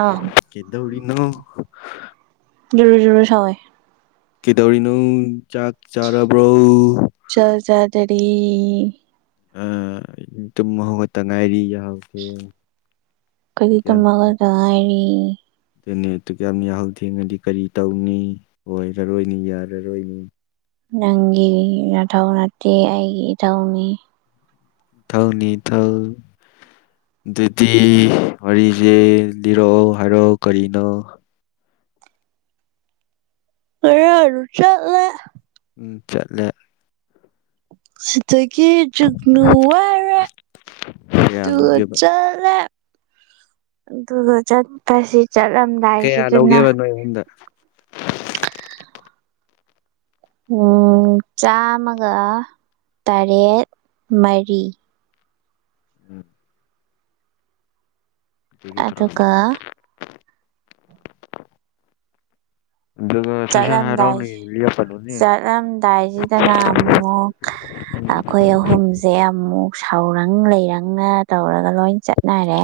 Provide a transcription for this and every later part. ꯑꯥ ꯀꯦꯗꯧꯔꯤꯅꯣ ꯖꯨꯔꯨ ꯖꯨꯔꯨ ꯁꯧꯋꯦ ꯀꯦꯗꯧꯔꯤꯅꯣ ꯆꯥꯛ ꯆꯥꯔꯕ꯭ꯔꯣ ꯆꯥ ꯆꯥꯗꯔꯤ ꯑꯥ ꯇꯨꯝ ꯍꯧꯒꯠꯇ ꯉꯥꯏꯔꯤ ꯌꯥꯍꯧꯊꯦꯡ ꯈꯣꯏꯗꯤ ꯇꯨꯝ ꯍꯧꯒꯠꯇ ꯉꯥꯏꯔꯤ ꯅꯦꯠꯇꯨ ꯌꯥꯝ ꯌꯥꯍꯧ ꯊꯦꯡꯅꯗꯤ ꯀꯔꯤ ꯇꯧꯅꯤ ꯑꯣꯏꯔꯔꯣꯏꯅꯦ ꯌꯥꯔꯔꯣꯏꯅꯤ ꯅꯪꯒꯤ ꯅꯊꯧ ꯅꯠꯇꯦ ꯑꯩꯒꯤ ꯏꯊꯧꯅꯤ ꯊꯧꯅꯤ ꯊꯧ ꯗꯨꯗꯤ ꯋꯥꯔꯤꯁꯦ ꯂꯤꯔꯛꯑꯣ ꯍꯥꯏꯔꯣ ꯀꯔꯤꯅꯣ ꯉꯔꯥꯡꯖꯨ ꯆꯠꯂꯦ ꯆꯠꯂꯦ [unintelligible] ꯀꯤ ꯖꯨꯒꯅꯨ ꯋꯥꯏꯔꯦ ꯀꯌꯥ ꯑꯗꯨꯒ ꯂꯧꯒꯦꯕ ꯆꯠꯂꯦ ꯑꯗꯨꯒ ꯆꯠꯄꯁꯤ ꯀꯌꯥ ꯆꯠꯂꯝꯗꯥꯏꯁꯤꯗꯅ ꯂꯧꯒꯦꯕ ꯅꯣꯏ ꯑꯍꯨꯝꯗ [unintelligible] ꯆꯥꯝꯃꯒ ꯇꯔꯦꯠ ꯃꯔꯤ [inaudible] ꯑꯗꯨꯒ [unintelligible] ꯑꯥ ꯁꯠ ꯁꯠ ꯆꯠꯂꯝꯗꯥꯏ ꯍꯥꯏꯔꯛꯑꯣꯅꯦ [unintelligible] ꯆꯠꯂꯝꯗꯥꯏꯁꯤꯗꯅ ꯑꯃꯨꯛ ꯑꯈꯣꯏ ꯑꯍꯨꯝꯖꯦ ꯑꯃꯨꯛ ꯁꯥꯎꯔꯪ ꯂꯩꯔꯪꯅ ꯇꯧꯔꯒ ꯂꯣꯏ ꯆꯠꯅꯔꯦ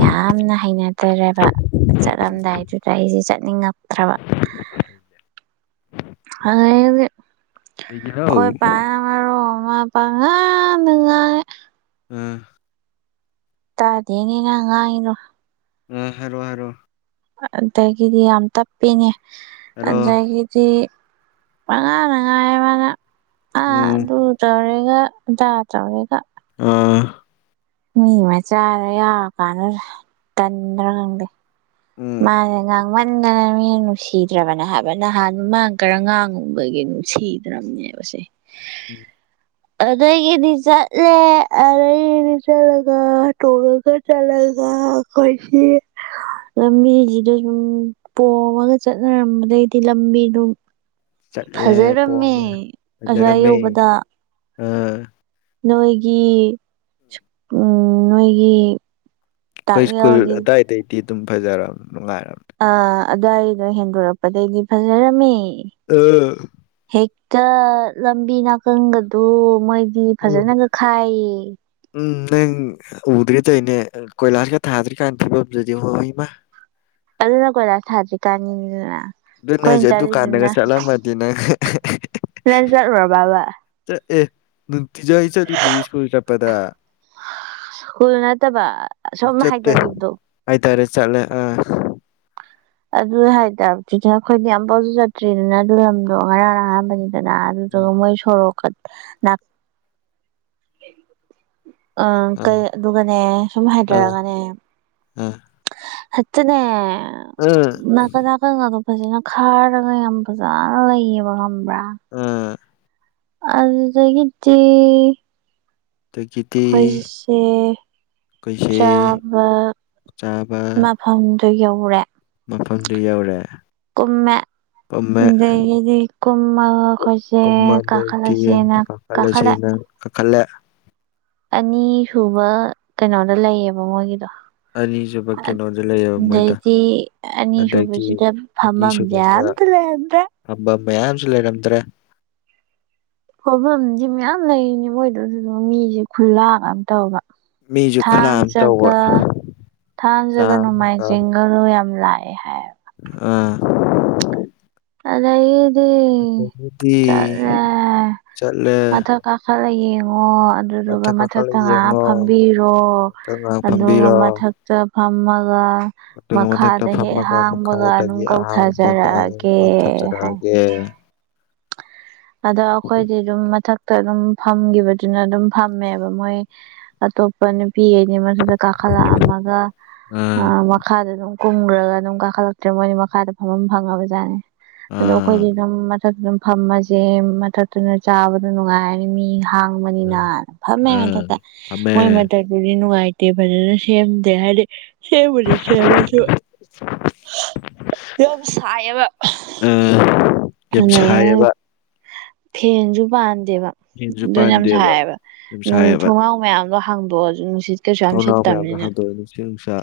ꯌꯥꯝꯅ ꯍꯩꯅꯗꯔꯦꯕ ꯆꯠꯂꯝꯗꯥꯏꯗꯨꯗ ꯑꯩꯁꯦ ꯆꯠꯅꯤꯡꯉꯛꯇ꯭ꯔꯕ [inaudible] ꯑꯗꯩꯗꯤ ꯀꯩꯒꯤꯅꯣ ꯈꯣꯏ ꯄꯥꯅ ꯃꯔꯣꯝ ꯋꯥ ꯄꯪꯉꯥꯡꯗ ꯉꯥꯡꯉꯦ ꯑ ꯇꯥꯗꯦꯅꯦ ꯅꯪ ꯉꯥꯡꯉꯤꯗꯣ ꯎꯝ ꯍꯥꯏꯔꯣ ꯍꯥꯏꯔꯣ ꯑꯗꯒꯤꯗꯤ ꯌꯥꯝ ꯇꯞꯄꯤꯅꯦ ꯍꯥꯏꯔꯣ ꯑꯗꯒꯤꯗꯤ ꯄꯉꯥꯡꯗ ꯉꯥꯡꯉꯦ ꯃꯥꯅ ꯑ ꯎꯝ ꯑꯗꯨ ꯇꯧꯔꯦꯒ ꯖꯥ ꯖꯥꯠ ꯅꯤꯗ ꯑꯥ ꯃꯤ ꯃꯆꯥꯗꯨ ꯌꯥꯎꯔꯀꯥꯟꯗꯨꯗ ꯇꯟꯗ꯭ꯔꯥ ꯈꯪꯗꯦ ꯎꯝ ꯃꯥꯅꯦ ꯉꯥꯡꯃꯟꯗꯅ ꯃꯤꯅ ꯅꯨꯡꯁꯤꯗ꯭ꯔꯕꯅꯦ ꯍꯥꯏꯕ ꯅꯍꯥꯟ ꯃꯥꯟ ꯀꯔ ꯉꯥꯡꯉꯨꯕꯒꯤ ꯅꯨꯡꯁꯤꯗ꯭ꯔꯝꯅꯦꯕꯁꯦ [inaudible] ꯑꯗꯨꯗꯩꯒꯤꯗꯤ ꯆꯠꯂꯦ ꯑꯗꯩꯒꯤꯗꯤ ꯆꯠꯂꯒ ꯇꯣꯡꯉꯒ ꯆꯠꯂ ꯗꯥ ꯀꯣꯏꯁꯤ ꯂꯝꯕꯤꯁꯤꯗ ꯁꯨꯝ ꯄꯣꯝꯃꯒ ꯆꯠꯅꯔꯝꯕꯗꯩꯗꯤ ꯂꯝꯕꯤꯗꯨꯝ ꯆꯠꯂꯦ ꯐꯖꯔꯝꯃꯦ ꯄꯣꯝꯃꯦ ꯑꯁ꯭ꯋꯥꯏ ꯐꯖꯔꯝꯃꯦ ꯌꯧꯕꯗ [unintelligible] ꯅꯣꯏꯒꯤ ꯎꯝ ꯅꯣꯏꯒꯤ ꯑꯩꯈꯣꯏ ꯁ꯭ꯀꯨꯜ ꯇꯥꯛꯌꯦꯜꯒꯤ ꯑꯗꯥꯏꯗꯩꯗꯤ ꯑꯗꯨꯝ ꯐꯖꯔꯝ ꯅꯨꯡꯉꯥꯏꯔꯝꯅꯤ ꯑꯗꯥꯏꯗ ꯍꯦꯟꯗꯣꯔꯛꯄꯗꯩꯗꯤ ꯐꯖꯔꯝꯃꯦ ꯑꯥ ꯆꯠ ꯂꯝꯕꯤ ꯅꯥꯀꯟꯒꯗꯣ ꯃꯣꯏ ꯗꯤ ꯐꯖꯟꯅꯒ ꯈꯥꯏꯌꯦ ꯇꯩꯗꯤ ꯀꯣꯏꯂꯥꯁꯒ ꯊꯥꯗ꯭ꯔꯤꯀꯥꯟ ꯐꯤꯕꯝꯗꯨꯗꯤ ꯍꯣ ꯏꯃꯥ ꯑꯗꯨꯅ ꯀꯣꯏꯂꯥꯁ ꯊꯥꯗ꯭ꯔꯤ ꯀꯥꯟꯒꯤꯅꯤꯗꯅ ꯑꯗꯨꯅ ꯈꯣꯏꯅ ꯍꯧꯖꯤꯛ ꯑꯗꯨꯀꯥꯟꯗꯒ ꯆꯠꯂꯤꯗꯨꯅ ꯆꯠꯂꯝꯃꯗꯤ ꯅꯪ ꯅꯪ ꯆꯠꯂꯨꯔꯕꯕ ꯆꯠꯑꯦ ꯅꯨꯡꯇꯤꯖꯥꯏ ꯆꯠꯂꯤꯗꯨꯗꯤ ꯁ꯭ꯀꯨꯜ ꯆꯠꯄꯗ ꯁ꯭ꯀꯨꯜ ꯅꯠꯇꯕ ꯑꯁꯣꯝ ꯍꯥꯏꯗꯒꯤꯕꯗꯣ ꯇꯔꯦ ꯆꯠꯂꯦ ꯑ ꯑꯗꯨ ꯍꯥꯏꯇꯥꯝꯅꯤ [unintelligible] ꯌꯥꯝ ꯄꯥꯡꯁꯨ ꯆꯠꯇ꯭ꯔꯤꯗꯅ ꯑꯗꯨ ꯂꯝꯗꯣ ꯉꯔꯥꯡ ꯑꯍꯥꯟꯕꯅꯤ ꯀꯅꯥꯅ ꯎꯝ ꯆꯠꯂꯣ ꯃꯣꯢ ꯁꯣꯔꯣꯛꯀꯗꯣ ꯅꯥꯛ ꯑ ꯑꯥ ꯀꯩ ꯑꯗꯨꯒꯅꯦ ꯁꯨꯝ ꯑꯥ ꯍꯥꯏꯙꯔꯒꯅꯦ ꯑꯥ ꯍꯠꯇꯦꯅꯦ ꯑꯥ ꯅꯥꯀꯟ ꯅꯥꯀꯟꯒꯥꯗꯣ ꯐꯖꯅ ꯈꯥꯔꯒ ꯌꯥꯝ ꯐꯖꯅ ꯂꯩꯌꯦꯕ ꯈꯪꯕ꯭ꯔꯥ ꯑꯥ ꯑꯗꯨꯗꯒꯤꯗꯤ ꯑꯗꯒꯤꯗꯤ ꯑꯈꯣꯏꯁꯨꯁꯦ ꯑꯩꯈꯣꯏꯁꯦ ꯆꯥꯕ ꯆꯥꯕ ꯃꯐꯝꯗꯨ ꯌꯧꯔꯦ ꯃꯐꯝꯗꯨ ꯌꯧꯔꯦ ꯀꯨꯝꯃꯦ ꯄꯝꯃꯦ ꯑꯗꯒꯤꯗꯤ ꯀꯨꯝꯃꯒ ꯑꯩꯈꯣꯏꯁꯦ ꯀꯨꯝꯃꯗꯩꯗꯤ ꯀꯥꯈꯠꯂꯁꯦꯅ ꯀꯥꯈꯠꯂꯦ ꯀꯥꯈꯠꯂꯁꯦꯅ ꯀꯥꯈꯠꯂꯦ ꯑꯅꯤ ꯁꯨꯕ ꯀꯩꯅꯣꯗ ꯂꯩꯌꯦꯕ ꯃꯣꯏꯒꯤꯗꯣ ꯑꯅꯤꯁꯨꯕ ꯀꯩꯅꯣꯗ ꯂꯩꯌꯦꯕ ꯃꯣꯏꯗꯣ ꯑꯗꯩꯗꯤ ꯑꯗꯒꯤ ꯑꯅꯤꯁꯨꯕꯁꯤꯗ ꯐꯝꯐꯝꯖꯦ ꯑꯅꯤꯁꯨꯕꯗ ꯑꯝꯇ ꯂꯩꯔꯝꯗ꯭ꯔꯦ ꯐꯝꯕ ꯃꯌꯥꯝꯁꯨ ꯂꯩꯔꯝꯗ꯭ꯔꯦ ꯐꯝꯚꯝꯗꯤ ꯃꯌꯥꯝ ꯂꯩꯔꯤꯅꯤ ꯃꯣꯏꯗꯣ ꯑꯗꯨꯗ ꯃꯤꯁꯦ ꯈꯨꯜꯂꯥꯛꯑꯝ ꯇꯧꯕ ꯃꯤꯁꯨ ꯊꯥꯡ ꯈꯨꯠꯂꯥꯝ ꯇꯧꯕ ꯖꯒꯥ ꯊꯥꯡꯖꯒ ꯆꯥꯝꯃꯒ ꯅꯣꯡꯃꯥꯏꯖꯤꯡꯒꯗꯨ ꯌꯥꯝ ꯂꯥꯛ ꯑꯦ ꯍꯥꯏ ꯑꯥ ꯑꯗꯩꯒꯤꯗꯤ ꯑꯗꯒꯤꯗꯤ ꯆꯠꯂꯦ ꯆꯠꯂꯦ ꯃꯊꯛ ꯀꯥꯈꯠ ꯂ ꯌꯦꯡꯉꯣ ꯑꯗꯨꯗꯨꯒ ꯃꯊꯛ ꯀꯥꯈꯠꯂ ꯃꯊꯛꯇ ꯉꯥꯏꯍꯥꯛ ꯌꯦꯡꯉꯣ ꯐꯝꯕꯤꯔꯣ ꯃꯊꯛ ꯉꯥꯏꯍꯥꯛ ꯑꯗꯨꯒ ꯐꯝꯕꯤꯔꯣ ꯃꯊꯛꯇ ꯐꯝꯃꯒ ꯑꯗꯨꯒ ꯃꯊꯛꯇ ꯃꯈꯥꯗ ꯍꯦꯛ ꯐꯝꯃꯒ ꯍꯥꯡꯕꯒ ꯑꯗꯨꯝ ꯀꯧꯊꯖꯔꯛꯑ ꯀ ꯊꯞꯖꯔꯛꯑꯒꯦ ꯑꯗꯣ ꯑꯩꯈꯣꯏꯗꯤ ꯑꯗꯨꯝ ꯃꯊꯛ ꯇ ꯑꯗꯨꯝ ꯐꯝꯒꯤꯕꯗꯨꯅ ꯑꯗꯨꯝ ꯐꯝꯃꯦꯕ ꯃꯣꯏ ꯑꯇꯣꯞꯄ ꯅꯨ ꯄꯤ ꯑꯅꯤ ꯃꯊꯛꯇ ꯀꯥꯈꯠꯂꯛꯑꯝꯃꯒ ꯑ ꯑꯥ ꯃꯈꯥꯗꯅ ꯑꯗꯨꯝ ꯀꯨꯝꯈ꯭ꯔꯒ ꯑꯗꯨꯝ ꯀꯥꯈꯠꯂꯛꯇ꯭ꯔꯦ ꯃꯣꯏꯅꯤ ꯃꯈꯥꯗ ꯐꯝꯐꯝ ꯐꯪꯉꯕꯖꯥꯠꯅꯤ ꯑꯗꯣ ꯑꯥ ꯑꯩꯈꯣꯏꯗꯤ ꯑꯗꯨꯝ ꯃꯊꯛꯇ ꯑꯗꯨꯝ ꯐꯝꯃꯖꯦ ꯃꯊꯛꯇꯨꯅ ꯆꯥꯕꯗ ꯅꯨꯡꯉꯥꯏꯔꯅꯤ ꯃꯤ ꯍꯥꯡꯕꯅꯤꯅ ꯐꯝꯃꯦ ꯑꯥ ꯃꯊꯛꯇ ꯐꯝꯃꯦ ꯃꯣꯏ ꯃꯊꯛꯇꯨꯗꯤ ꯅꯨꯡꯉꯥꯏ ꯇꯦ ꯐꯖꯅ ꯁꯦꯝꯗꯦ ꯍꯥꯢꯗꯤ ꯁꯦꯝꯕꯨꯗꯤ ꯁꯦꯝꯃꯁꯨ ꯌꯥꯝ ꯁꯥꯏꯌꯦꯕ ꯑꯥ ꯌꯥꯝ ꯁꯥꯏꯌꯦꯕ ꯐꯦꯟꯖꯨ ꯄꯥꯟꯗꯦꯕ ꯐꯦꯟꯁꯨ ꯑꯗꯨꯅ ꯌꯥꯝ ꯄꯥꯟꯗꯦꯕ ꯁꯥꯏꯌꯦꯕ ꯌꯥꯝ ꯅꯣꯡ ꯊꯣꯡꯅꯥꯎ ꯃꯌꯥꯝ ꯗꯣ ꯍꯥꯡꯗꯣꯛꯑꯣꯁꯨ ꯅꯨꯡꯁꯤꯠ ꯀꯩꯁꯨ ꯌꯥꯝ ꯊꯧꯅꯥꯎ ꯃꯌꯥꯝꯗꯣ ꯁꯤꯠꯇꯕꯅꯤꯅ ꯍꯥꯡꯗꯣꯛꯎ ꯅꯨꯡꯁꯤꯠ ꯅꯨꯡꯁꯥ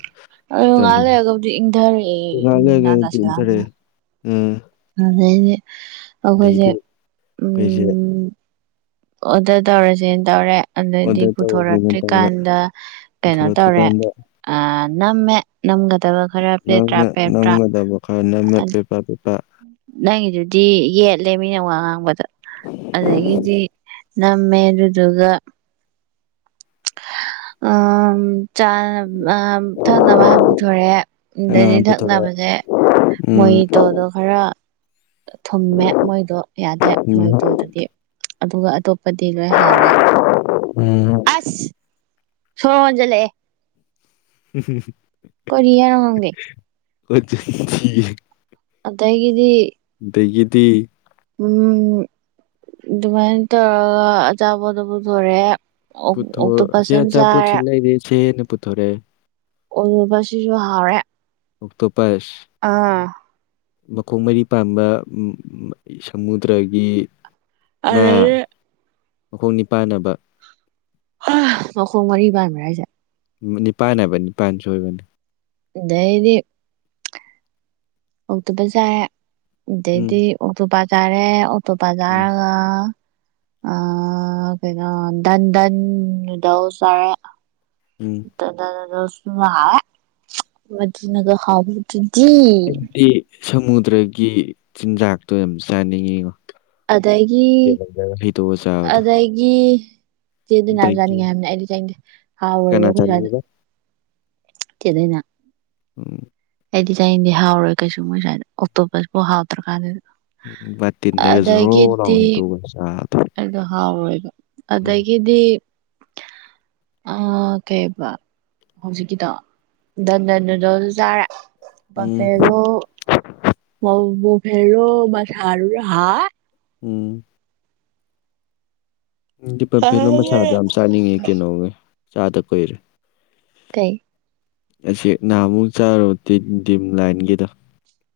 ꯑꯗꯨ ꯉꯥꯏꯍꯥꯛ ꯇꯔꯝꯗꯅ ꯂꯩꯔꯒꯕꯨꯗꯤ ꯏꯪꯊꯔꯛꯑꯦ ꯉꯥꯏꯍꯥꯛ ꯅꯨꯡꯗꯥꯡ ꯂꯩꯔꯒꯗꯤ ꯇꯥꯁꯤꯜꯂꯛ ꯑꯕꯅꯤꯅ ꯏꯪꯊꯔꯛꯑꯦ ꯎꯝ ꯑꯗꯩꯗꯤ ꯑꯩꯈꯣꯏꯁꯦ ꯑꯗꯩꯗꯤ ꯎꯝ ꯑꯩꯈꯣꯏꯁꯦ ꯑꯣꯗꯔ ꯇꯧꯔꯁꯦꯅ ꯇꯧꯔꯦ ꯑꯗꯩꯗꯤ ꯑꯣꯗꯔ ꯇꯧꯔꯁꯦꯅ ꯇꯧꯔꯦ ꯄꯨꯊꯣꯔꯛꯇ꯭ꯔꯤꯀꯥꯟꯗ ꯀꯩꯅꯣ ꯇꯧꯔꯦ ꯄꯨꯊꯣꯔꯛꯇ꯭ꯔꯤꯀꯥꯟꯗ ꯑ ꯅꯝꯃꯦ ꯅꯝꯒꯗꯕ ꯈꯔ ꯄꯦꯠꯇ꯭ꯔꯥ ꯅꯪꯅ ꯄꯦꯄ꯭ꯔꯥ ꯅꯝꯒꯗꯕ ꯈꯔ ꯅꯝꯃꯦ ꯄꯦꯄꯥ ꯄꯦꯄꯥ ꯅꯪꯒꯤꯗꯨꯗꯤ ꯌꯦꯠꯂꯦ ꯃꯤꯅ ꯋꯥ ꯉꯥꯡꯕꯗ ꯑꯗꯒꯤꯗꯤ ꯅꯝꯃꯦ ꯑꯗꯨꯗꯨꯒ ꯑꯥꯝ ꯥ ꯆꯥꯅ ꯑꯥ ꯊꯛꯅꯕ ꯍꯥꯟ ꯄꯨꯊꯣꯔꯛꯑꯦ ꯉꯥ ꯑꯗꯩꯗꯤ ꯄꯨꯊꯣꯔꯛꯑꯦ ꯊꯛꯅꯕꯖꯦ ꯎꯝ ꯃꯣꯏꯒꯤ ꯇꯨꯜꯗꯣ ꯈꯔ ꯊꯨꯝꯃꯦ ꯃꯣꯏꯗꯣ ꯌꯥꯗꯦ ꯎꯝ ꯃꯣꯏꯇꯣ ꯗꯨꯗꯤ ꯑꯗꯨꯒ ꯑꯇꯣꯞꯄꯗꯤ ꯂꯣꯏ ꯍꯥꯎꯔꯦ ꯎꯝ ꯑꯁ ꯁꯣꯔ ꯍꯣꯟꯖꯜꯂꯛꯑꯦ [inaudible] ꯀꯔꯤ ꯍꯥꯏꯅꯣ ꯈꯪꯗꯦ ꯋꯦꯠ ꯊꯤꯔꯦ ꯑꯗꯩꯒꯤꯗꯤ ꯑꯗꯩꯒꯤꯗꯤ ꯎꯝ ꯑꯗꯨꯃꯥꯏꯅ ꯇꯧꯔꯒ ꯑꯆꯥꯄꯣꯠꯇꯣ ꯄꯨꯊꯣꯔꯛꯑꯦ ꯄꯨꯊꯣ ꯁꯦ ꯑꯣꯛꯇꯣꯄꯁ ꯑꯃ ꯑꯆꯥꯄꯣꯠ ꯁꯤ ꯆꯥꯔꯦ ꯂꯩꯔꯦ ꯏꯆꯦ ꯅ ꯄꯨꯊꯣꯔꯛꯑꯦ ꯑꯣꯉꯨꯕꯁꯤꯁꯨ ꯍꯥꯎꯔꯦ ꯑꯣꯛꯇꯣꯄꯁ ꯑꯥ ꯃꯈꯣꯡ ꯃꯔꯤ ꯄꯥꯟꯕ ꯎꯝ ꯁꯃꯨꯗ꯭ꯔꯒꯤ ꯉꯥ ꯑꯔꯩꯔꯤ ꯃꯈꯣꯡ ꯅꯤꯄꯥꯟ ꯑꯣꯏꯕ ꯍ ꯃꯈꯣꯡ ꯃꯔꯤ ꯄꯥꯟꯕ꯭ꯔ ꯍꯥꯏꯖꯦ ꯅꯤꯄꯥꯟ ꯍꯥꯏꯕ ꯅꯤꯄꯥꯟ ꯁꯣꯏꯕꯅꯦ ꯑꯗꯩꯗꯤ ꯑꯣꯛꯇꯣꯄꯁ ꯆꯥꯔꯦ ꯎꯝ ꯑꯗꯩꯗꯤ ꯑꯣꯛꯇꯣꯄꯥ ꯆꯥꯔꯦ ꯑꯣꯇꯣꯄꯥ ꯎꯝ ꯆꯥꯔꯒ ꯑꯥ ꯀꯩꯅꯣ ꯗꯟ ꯗꯟ ꯅꯨꯗꯜꯁ ꯆꯥꯔꯦ ꯎꯝ ꯗꯟ ꯗꯟ ꯅꯨꯗꯜꯁ ꯗꯨꯃꯥ ꯍꯥꯎꯌꯦ ꯃꯗꯨꯅꯒ ꯍꯥꯎꯕꯗꯨꯗꯤ ꯑꯩꯗꯤ ꯁꯃꯨꯗ꯭ꯔꯒꯤ ꯆꯤꯟꯖꯥꯛꯇꯣ ꯌꯥꯝ ꯆꯥꯅꯤꯡꯉꯤꯉꯣ ꯑꯗꯒꯤ ꯇꯦꯕꯜꯗꯒ ꯍꯩꯗꯣꯛꯑ ꯆꯥꯕꯗꯣ ꯑꯗꯒꯤ ꯆꯦ ꯗꯥꯏꯅꯥꯖꯨ ꯑꯗꯒꯤ ꯆꯥꯅꯤꯡꯉꯦ ꯍꯥꯏꯕꯅꯦ ꯑꯩꯗꯤ ꯆꯥꯅꯤꯡꯗꯦ ꯀꯅꯥ ꯍꯥꯎꯔꯣꯏꯕ ꯑꯈꯣꯏ ꯁꯥꯏꯗ ꯆꯥꯅꯤꯡꯉꯤꯕ ꯆꯦ ꯗꯥꯏꯅꯥ ꯎꯝ ꯑꯩꯗꯤ ꯆꯥꯅꯤꯡꯗꯦ ꯍꯥꯎꯔꯣꯏ ꯀꯩꯁꯨ ꯃꯣꯏ ꯁ꯭ꯋꯥꯏꯗ ꯑꯣꯛꯇꯣꯄꯁꯄꯨ ꯍꯥꯎꯇ꯭ꯔꯀꯥꯟꯖꯤꯗ ꯎꯝ ꯕꯥꯇꯤꯟꯗꯒ ꯖꯣꯔꯣ ꯂꯥꯎ ꯍꯩꯗꯣꯛꯑꯒ ꯆꯥꯕ ꯑꯗꯣ ꯍꯥꯎꯔꯣꯏꯕ ꯑꯗꯒꯤꯗꯤ [inaudible] ꯑꯥ ꯀꯩꯌꯦꯕ ꯍꯧꯖꯤꯛꯀꯤꯗꯣ ꯗꯟ ꯗꯟ ꯅꯨꯗꯜꯖꯨ ꯆꯥꯔꯦ ꯎꯝ ꯕꯐꯦꯜꯂꯣ ꯑꯧ ꯕꯐꯦꯜꯂꯣ ꯃꯁꯥꯗꯨꯖꯨ ꯍꯥꯎꯋꯦ ꯎꯝ ꯎꯝ ꯗꯤ ꯕꯐꯦꯜꯂꯣ ꯃꯁꯥꯗꯣ ꯌꯥꯝ ꯆꯥꯅꯤꯡꯉꯤ ꯀꯩꯅꯣꯒ ꯆꯥꯗ ꯀꯨꯏꯔꯦ ꯀꯩ ꯑꯁꯦꯛ ꯅꯍꯥꯃꯨꯛ ꯆꯥꯔꯨꯗꯤ ꯇꯤꯗꯤꯝ ꯂꯥꯏꯟꯒꯤꯗ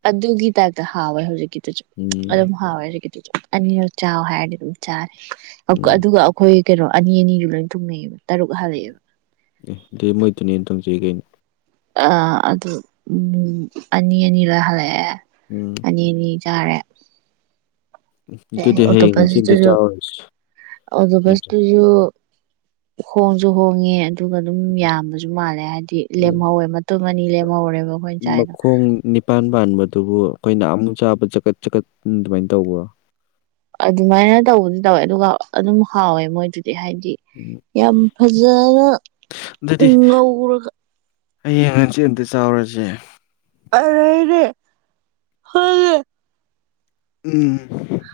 ꯑꯗꯨꯒꯤ ꯇꯥꯏꯞꯇ ꯍꯥꯎꯋꯦ ꯍꯧꯖꯤꯛꯀꯤꯗꯨꯖꯨ ꯎꯝ ꯑꯗꯨꯝ ꯍꯥꯎꯋꯦ ꯍꯨꯖꯤꯛꯀꯤ ꯑꯅꯤꯔꯛ ꯆꯥꯎ ꯍꯥꯏꯔꯗꯤ ꯑꯗꯨꯝ ꯆꯥꯅꯤ ꯑꯧꯀ ꯎꯝ ꯑꯗꯨꯒ ꯑꯈꯣꯏ ꯀꯩꯅꯣ ꯑꯅꯤ ꯑꯅꯤꯖꯨ ꯂꯣꯏ ꯊꯨꯡꯅꯩꯌꯦꯕ ꯇꯔꯨꯛ ꯍꯥꯜꯂꯛꯑꯦꯕ ꯑꯦ ꯑꯗꯨꯗꯤ ꯃꯣꯏꯗꯨꯅ ꯍꯦꯟꯅ ꯇꯣꯡꯖꯩ ꯀꯩꯅꯣ ꯑꯥ ꯑꯗꯨ ꯎꯝ ꯑꯅꯤ ꯑꯅꯤꯔ ꯍꯥꯜꯂꯛꯑꯦ ꯎꯝ ꯑꯅꯤ ꯑꯅꯤ ꯆꯥꯔꯦ ꯀꯩ ꯍꯥꯏꯅꯤ ꯑꯗꯨꯗꯤ ꯍꯌꯦꯡ ꯍꯪꯆꯤꯠ ꯑꯝꯇ ꯑꯣꯛꯇꯣꯄꯁꯇꯨꯖꯨ ꯆꯥꯎꯔꯁꯤ ꯌꯥꯝ ꯆꯥꯅꯤꯡꯉꯦ ꯑꯣꯛꯇꯣꯄꯁꯇꯨꯖꯨ ꯍꯣꯡꯖꯨ ꯍꯣꯡꯉꯦ ꯑꯗꯨꯒ ꯑꯗꯨꯝ ꯌꯥꯝꯕꯁꯨ ꯃꯥꯜꯂꯦ ꯍꯥꯏꯕꯗꯤ ꯎꯝ ꯂꯦꯝꯍꯧꯋꯦ ꯃꯇꯨꯝ ꯑꯅꯤ ꯂꯦꯝꯍꯧꯔꯦꯕ ꯑꯩꯈꯣꯏ ꯆꯥꯏꯗꯣ ꯏꯥꯟ ꯄꯥꯟꯕꯗꯨꯕꯨ ꯑꯩꯈꯣꯏꯅꯍꯥꯃꯨꯛ ꯆꯥꯕ ꯆꯀꯠ ꯆꯀꯠ ꯑꯗꯨꯃꯥꯏꯅ ꯇꯧꯕ꯭ꯔꯣ ꯑꯗꯨꯃꯥꯏꯅ ꯇꯧꯕꯗꯤ ꯇꯧꯋꯦ ꯑꯗꯨꯒ ꯑꯗꯨꯝ ꯍꯥꯎꯋꯦ ꯃꯣꯏꯗꯤ ꯗꯤ ꯍꯥꯏꯗꯤ ꯎꯝ ꯌꯥꯝ ꯐꯖꯅ ꯑꯗꯨꯗꯤ ꯉꯧꯔꯒ ꯍꯌꯦꯡ ꯍꯪꯁꯤꯠ ꯑꯝꯇ ꯆꯥꯎꯔꯁꯦ ꯑꯔꯩꯔꯤ ꯈꯪꯗꯦ ꯎꯝ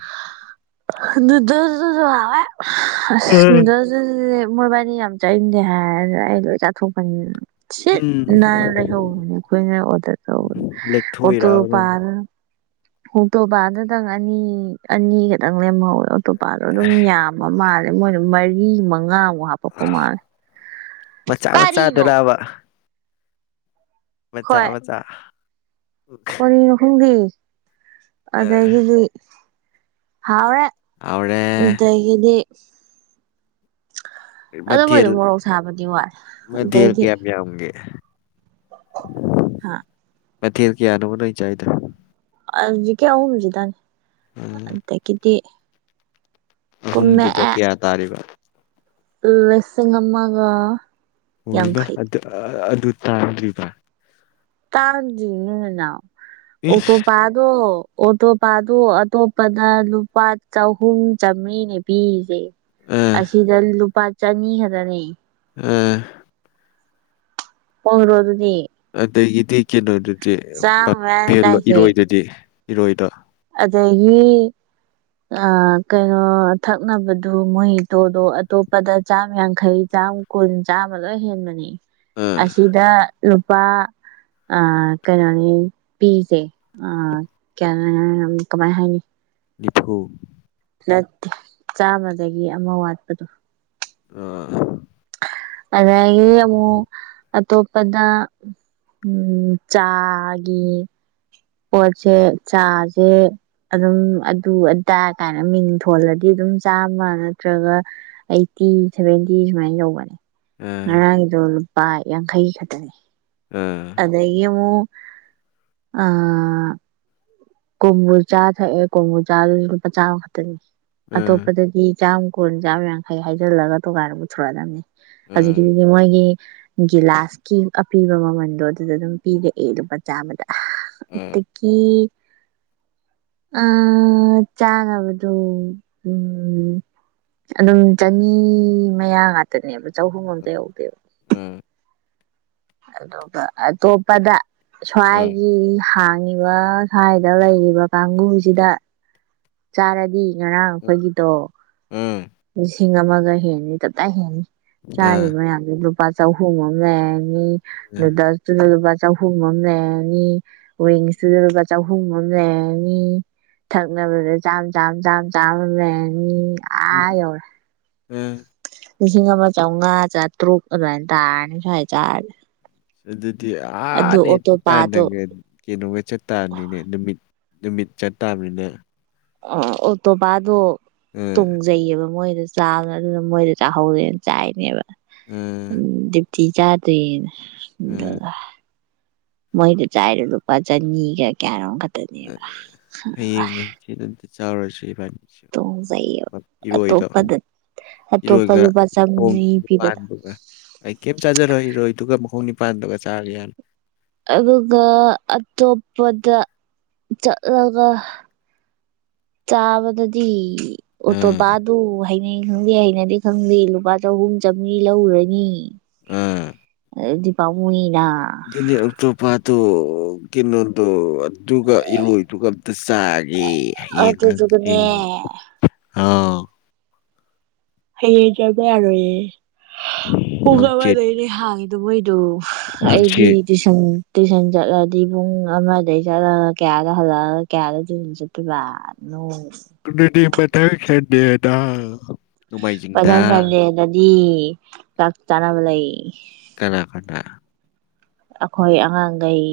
ꯅꯨꯗꯜꯗꯨꯁꯨ ꯍꯥꯎꯋꯦ ꯑꯁ ꯎꯝ ꯅꯨꯗꯜꯗꯨꯖꯨꯅꯦ ꯃꯣꯏꯕꯥꯏꯅꯤ ꯌꯥꯝ ꯆꯠꯅꯤꯡꯗꯦ ꯍꯥꯏꯔ ꯑꯩ ꯂꯣꯏ ꯆꯥꯠꯊꯣꯛꯄꯅꯤꯅ ꯁꯤꯠ ꯎꯝ ꯅꯥꯟꯅ ꯂꯩꯍꯣꯕꯅꯤ ꯑꯈꯣꯢꯅ ꯑꯣꯗ꯭ꯔ ꯇꯧꯕꯗꯨ ꯂꯦꯛꯊꯣꯛꯏꯔꯕ ꯅꯪ ꯑꯣꯇꯣꯄꯥꯗꯨꯅ ꯑꯣꯇꯣꯕꯥꯗꯨꯗꯪ ꯑꯅꯤ ꯑꯅꯤꯒꯛꯇꯪ ꯂꯦꯝꯍꯧꯋꯦ ꯑꯣꯇꯣꯄꯥꯗꯣ ꯑꯗꯨꯝ ꯌꯥꯝꯕ ꯃꯥꯜꯂꯦ ꯃꯣꯏꯗꯣ ꯃꯔꯤ ꯃꯉꯥꯃꯨꯛ ꯍꯥꯄꯛꯄ ꯃꯥꯜꯂꯦ ꯃꯆꯥ ꯀꯔꯤꯅꯣ ꯃꯆꯥꯗꯨꯔꯥꯕ ꯃꯆꯥ ꯃꯆꯥ ꯀꯣꯔꯤꯅꯣ ꯈꯪꯗꯦ ꯑꯗꯒꯤꯗꯤ ꯍꯥꯎꯋꯦ ꯍꯥꯎꯔꯦ ꯗꯒꯤꯗꯤ ꯑꯗꯨ ꯃꯊꯦꯜ ꯃꯣꯏꯗꯣ ꯃꯣꯔꯣꯛ ꯁꯥꯕꯗꯤ ꯋꯥꯠꯂꯦ ꯃꯊꯦꯜ ꯑꯗꯩꯗꯤ ꯀꯌꯥꯝ ꯌꯥꯝꯒꯦ ꯍꯥ ꯃꯊꯦꯜ ꯀꯌꯥꯅꯣꯕ ꯅꯣꯏ ꯆꯥꯏꯗꯣ ꯑꯖꯤꯛꯀꯤ ꯑꯍꯨꯝꯖꯤꯗꯅꯤ ꯎꯝ ꯑꯗꯒꯤꯗꯤ ꯑꯍꯨꯝꯗꯨꯗ ꯀꯨꯝꯃꯛꯑꯦ ꯀꯌꯥ ꯇꯥꯔꯤꯕ ꯂꯤꯁꯤꯡ ꯑꯃꯒ ꯑꯣꯢꯃꯥ ꯌꯥꯡꯈꯩ ꯑꯗ ꯑ ꯑ ꯑꯗꯨ ꯇꯥꯡꯗ꯭ꯔꯤꯕ ꯇꯥꯥꯡꯗ꯭ꯔꯤꯅꯤ ꯅꯅꯥꯎ ꯏꯁ ꯑꯣꯇꯣꯄꯥꯗꯣ ꯑꯣꯇꯣꯄꯥꯗꯨ ꯑꯇꯣꯞꯄꯅ ꯂꯨꯄꯥ ꯆꯍꯨꯝ ꯆꯥꯝꯃ꯭ꯔꯤꯅꯦ ꯄꯤꯔꯤꯖꯦ ꯑ ꯑꯁꯤꯗ ꯂꯨꯄꯥ ꯆꯅꯤ ꯈꯛꯇꯅꯦ ꯑ ꯍꯣꯜꯗ꯭ꯔꯣ ꯑꯗꯨꯗꯤ ꯑꯗꯒꯤꯗꯤ ꯀꯩꯅꯣꯗꯨꯗꯤ ꯆꯥꯝꯃ ꯄꯞꯄꯦ ꯃꯌꯥꯅꯤ ꯇꯥꯏꯁꯦ ꯏꯔꯣꯏꯗꯨꯗꯤ ꯏꯔꯣꯏꯗꯣ ꯑꯗꯒꯤ ꯑ ꯀꯩꯅꯣ ꯊꯛꯅꯕꯗꯨ ꯃꯣꯏ ꯇꯣꯗꯣ ꯑꯇꯣꯞꯄꯗ ꯆꯥꯝ ꯌꯥꯡꯈꯩ ꯆꯥꯝ ꯀꯨꯟ ꯆꯥꯝꯃ ꯂꯣꯏ ꯍꯦꯟꯕꯅꯦ ꯑꯥ ꯑꯁꯤꯗ ꯂꯨꯄꯥ ꯑ ꯀꯩꯅꯣꯅꯤ ꯄꯤꯖꯦ ꯑ [unintelligible] ꯎꯝ ꯀꯃꯥꯏ ꯍꯥꯏꯅꯤ ꯅꯤꯐꯨ ꯅꯠꯇꯦ ꯆꯥꯝꯃꯗꯒꯤ ꯑꯃ ꯋꯥꯠꯄꯗꯣ ꯑꯥ ꯑꯗꯒꯤ ꯑꯃꯨꯛ ꯑꯇꯣꯞ ꯄꯗ ꯎꯝ ꯆꯥꯒꯤ ꯄꯣꯠꯁꯦ ꯆꯥꯁꯦ ꯑꯗꯨꯝ ꯑꯗꯨ ꯑꯗꯥ ꯀꯥꯏꯅ ꯃꯤꯡ ꯊꯣꯜꯂꯗꯤ ꯑꯗꯨꯝ ꯁꯨꯝ ꯆꯥꯃ ꯅꯠꯇ꯭ꯔꯒ ꯑꯩꯠꯇꯤ ꯁꯦꯚꯦꯟꯇꯤ ꯁꯨꯃꯥꯏꯅ ꯌꯧꯕꯅꯦ ꯑꯥ ꯉꯔꯥꯡꯒꯤꯗꯣ ꯂꯨꯄꯥ ꯌꯥꯡꯈꯩ ꯈꯛꯇꯅꯦ ꯑꯥ ꯑꯗꯒꯤ ꯑꯃꯨꯛ ꯑꯥ ꯀꯣꯝꯕꯣ ꯆꯥ ꯊꯛꯑꯦ ꯀꯣꯝꯕꯣ ꯆꯥꯗꯨꯁꯨ ꯂꯨꯄꯥ ꯆꯥꯝꯃ ꯈꯛꯇꯅꯤ ꯑꯥ ꯑꯇꯣꯞꯄꯗꯗꯤ ꯆꯥꯝ ꯀꯨꯟ ꯆꯥꯝ ꯌꯥꯡꯈꯩ ꯍꯥꯏꯖꯤꯜꯂꯒ ꯇꯣꯉꯥꯟꯅ ꯄꯨꯊꯣꯔꯛꯑꯗꯝꯅꯦ ꯑꯥ ꯍꯖꯤꯛꯀꯤꯗꯨꯗꯤ ꯃꯣꯏꯒꯤ ꯒꯤꯂꯥꯁꯀꯤ ꯑꯄꯤꯕ ꯃꯃꯟꯗꯣ ꯑꯗꯨꯗ ꯑꯗꯨꯝ ꯄꯤꯔꯛꯑꯦ ꯂꯨꯄꯥ ꯆꯥꯝꯃꯗ ꯑꯥ ꯑꯥ ꯑꯠꯇꯗꯒꯤ [inaudible] ꯑ ꯆꯥꯅꯕꯗꯣ ꯎꯝ ꯑꯗꯨꯝ ꯆꯅꯤ ꯃꯌꯥ ꯉꯥꯛꯇꯅꯦꯕ ꯆꯍꯨꯝ ꯑꯝꯇ ꯌꯧꯗꯦꯕ ꯑꯥ ꯑꯗꯨꯒ ꯑꯇꯣꯞꯄꯗ ꯁ꯭ꯋꯥꯏꯒꯤ ꯍꯥꯡ ꯉꯤꯕ ꯁ꯭ꯋꯥꯏꯗ ꯂꯩꯔꯤꯕ ꯀꯥꯡꯒꯨꯁꯤꯗ ꯆꯥꯔꯗꯤ ꯉꯔꯥꯡ ꯑꯩꯈꯣꯏꯒꯤꯗꯣ ꯂꯤꯁꯤꯡ ꯑꯃꯒ ꯍꯦꯟꯅꯤ ꯇꯞꯇꯥꯢ ꯍꯦꯟꯅꯤ ꯑꯥ ꯆꯥꯔꯤꯕ ꯑꯥ ꯃꯌꯥꯝꯗꯨ ꯗꯨꯝ ꯂꯨꯄꯥ ꯆꯍꯨꯝ ꯑꯝ ꯂꯩꯔꯅꯤ ꯑꯥ ꯅꯨꯗꯜꯁꯇꯨꯖꯨ ꯂꯨꯄꯥ ꯆꯍꯨꯝ ꯑꯃ ꯂꯩꯔꯅꯤ ꯋꯤꯡꯁꯇꯨꯗ ꯂꯨꯄꯥ ꯆꯍꯨꯝ ꯑꯃ ꯂꯩꯔꯅꯤ ꯊꯛꯅꯕꯗ ꯆꯥꯝ ꯆꯥꯝ ꯆꯥꯝ ꯆꯥꯝ ꯂꯩꯔꯅꯤ ꯎꯝ ꯑꯥ ꯌꯧꯔꯦ ꯑ ꯂꯤꯁꯤꯡ ꯑꯃ ꯆꯧꯉꯥ ꯆꯥꯇ꯭ꯔꯨꯛ ꯑꯗꯨꯃꯥꯏꯅ ꯇꯥꯔꯅꯤ ꯁ꯭ꯋꯥꯏ ꯆꯥꯔꯗꯤ ꯑꯗꯨꯗꯤ ꯑꯗꯨ ꯑꯥꯅꯦ ꯑꯣꯇꯣꯄꯥꯗꯣ ꯇꯥꯟꯅꯒ ꯀꯩꯅꯣꯒ ꯆꯠ ꯇꯥꯝꯅꯤꯅꯦ ꯅꯨꯃꯤꯠ ꯅꯨꯃꯤꯠ ꯆꯠ ꯇꯥꯥꯕꯅꯤꯅꯦ ꯑ ꯑꯣ ꯇꯣꯄꯥꯗꯣ ꯑꯥ ꯇꯣꯡꯖꯩꯌꯦꯕ ꯃꯣꯏ ꯑꯗꯨ ꯆꯥꯕ ꯑꯗꯨꯅ ꯃꯣꯏꯗ ꯆꯥꯍꯧꯔꯦꯅ ꯆꯥꯏꯅꯦꯕ ꯎꯝ ꯇꯤ ꯆꯥꯗ꯭ꯔꯤꯅ ꯑꯗꯣ ꯎꯝ ꯃꯣꯏꯗ ꯆꯥꯏꯗꯣ ꯂꯨꯄꯥ ꯆꯅꯤꯒ ꯀꯌꯥ ꯅꯣꯝ ꯈꯛ ꯍꯌꯦꯡꯔ ꯍꯪꯆꯤꯠꯔ ꯑꯝꯇ ꯆꯥꯎꯔꯁꯤ ꯏꯕꯥꯅꯤ ꯇꯣꯡꯖꯩꯌꯦꯕ ꯏꯔꯣꯏꯗꯣ ꯑꯇꯣꯞꯄꯗ ꯑꯇꯣꯞꯄ ꯏꯔꯣꯏꯒ ꯂꯨꯄꯥ ꯃꯈꯣꯡ ꯆꯥꯝꯃꯔꯤ ꯄꯤꯕꯗ ꯅꯤꯄꯥꯟꯗꯨꯒ ꯑꯩ ꯀꯩꯝ ꯆꯥꯖꯔꯣꯏ ꯏꯔꯣꯏꯗꯨꯒ ꯃꯈꯣꯡ ꯅꯤꯥ ꯅꯤꯄꯥꯟꯗꯨꯒ ꯆꯥꯔꯗꯤ ꯌꯥ ꯑꯗꯨꯒ ꯑꯇꯣꯞꯄꯗ ꯆꯠꯂꯒ ꯆꯥꯕꯗꯗꯤ ꯑꯣꯇꯣ ꯎꯝ ꯄꯥꯗꯨ ꯍꯩꯅꯩ ꯈꯪꯗꯦ ꯍꯩꯅꯗꯦ ꯈꯪꯗꯦ ꯂꯨꯄꯥ ꯆꯍꯨꯝ ꯆꯥꯝꯔꯤ ꯂꯧꯒ꯭ꯔꯅꯤ ꯎꯝ ꯑꯩꯗꯤ ꯄꯥꯝꯃꯨꯢꯌꯦ ꯑꯗꯨꯗꯤ ꯑꯣꯛꯇꯣꯄꯥꯗꯣ ꯀꯤꯅꯣꯗꯣ ꯑꯗꯨꯒ ꯏꯔꯣꯏꯗꯨꯒ ꯑꯝꯇ ꯆꯥꯒꯦ ꯍꯌꯦꯡ ꯑꯗꯨꯗꯨꯒꯅꯦ ꯍꯪꯆꯤꯠ ꯑꯥ ꯍꯌꯦꯡ ꯆꯠꯄ ꯌꯥꯔꯣꯏꯌꯦ ꯄꯨꯡ ꯍꯪꯆꯤꯠ ꯑꯃꯗꯩꯅꯦ ꯍꯥꯡꯉꯤꯗꯣ ꯃꯣꯏ ꯑꯗꯨ ꯑꯩꯗꯤ ꯍꯪꯆꯤꯠ ꯇꯨꯏꯁꯟ ꯇꯨꯏꯁꯟ ꯆꯠꯂꯗꯤ ꯄꯨꯡ ꯑꯃꯗꯩ ꯆꯠꯂꯒ ꯀꯌꯥꯗ ꯍꯜꯂꯛꯑꯒ ꯀꯌꯥꯗ ꯇꯨꯏꯁꯟ ꯆꯠꯇꯣꯢꯕ ꯅꯣ ꯑꯗꯨꯗꯤ ꯃꯊꯪ ꯁꯟꯗꯦꯗꯥ ꯃꯊꯪ ꯁꯟꯗꯦꯗꯗꯤ ꯆꯥꯛ ꯆꯥꯅꯕ ꯂꯩ ꯀꯅꯥ ꯀꯅꯥ ꯑꯩꯈꯣꯏ ꯑꯉꯥꯡꯒꯩ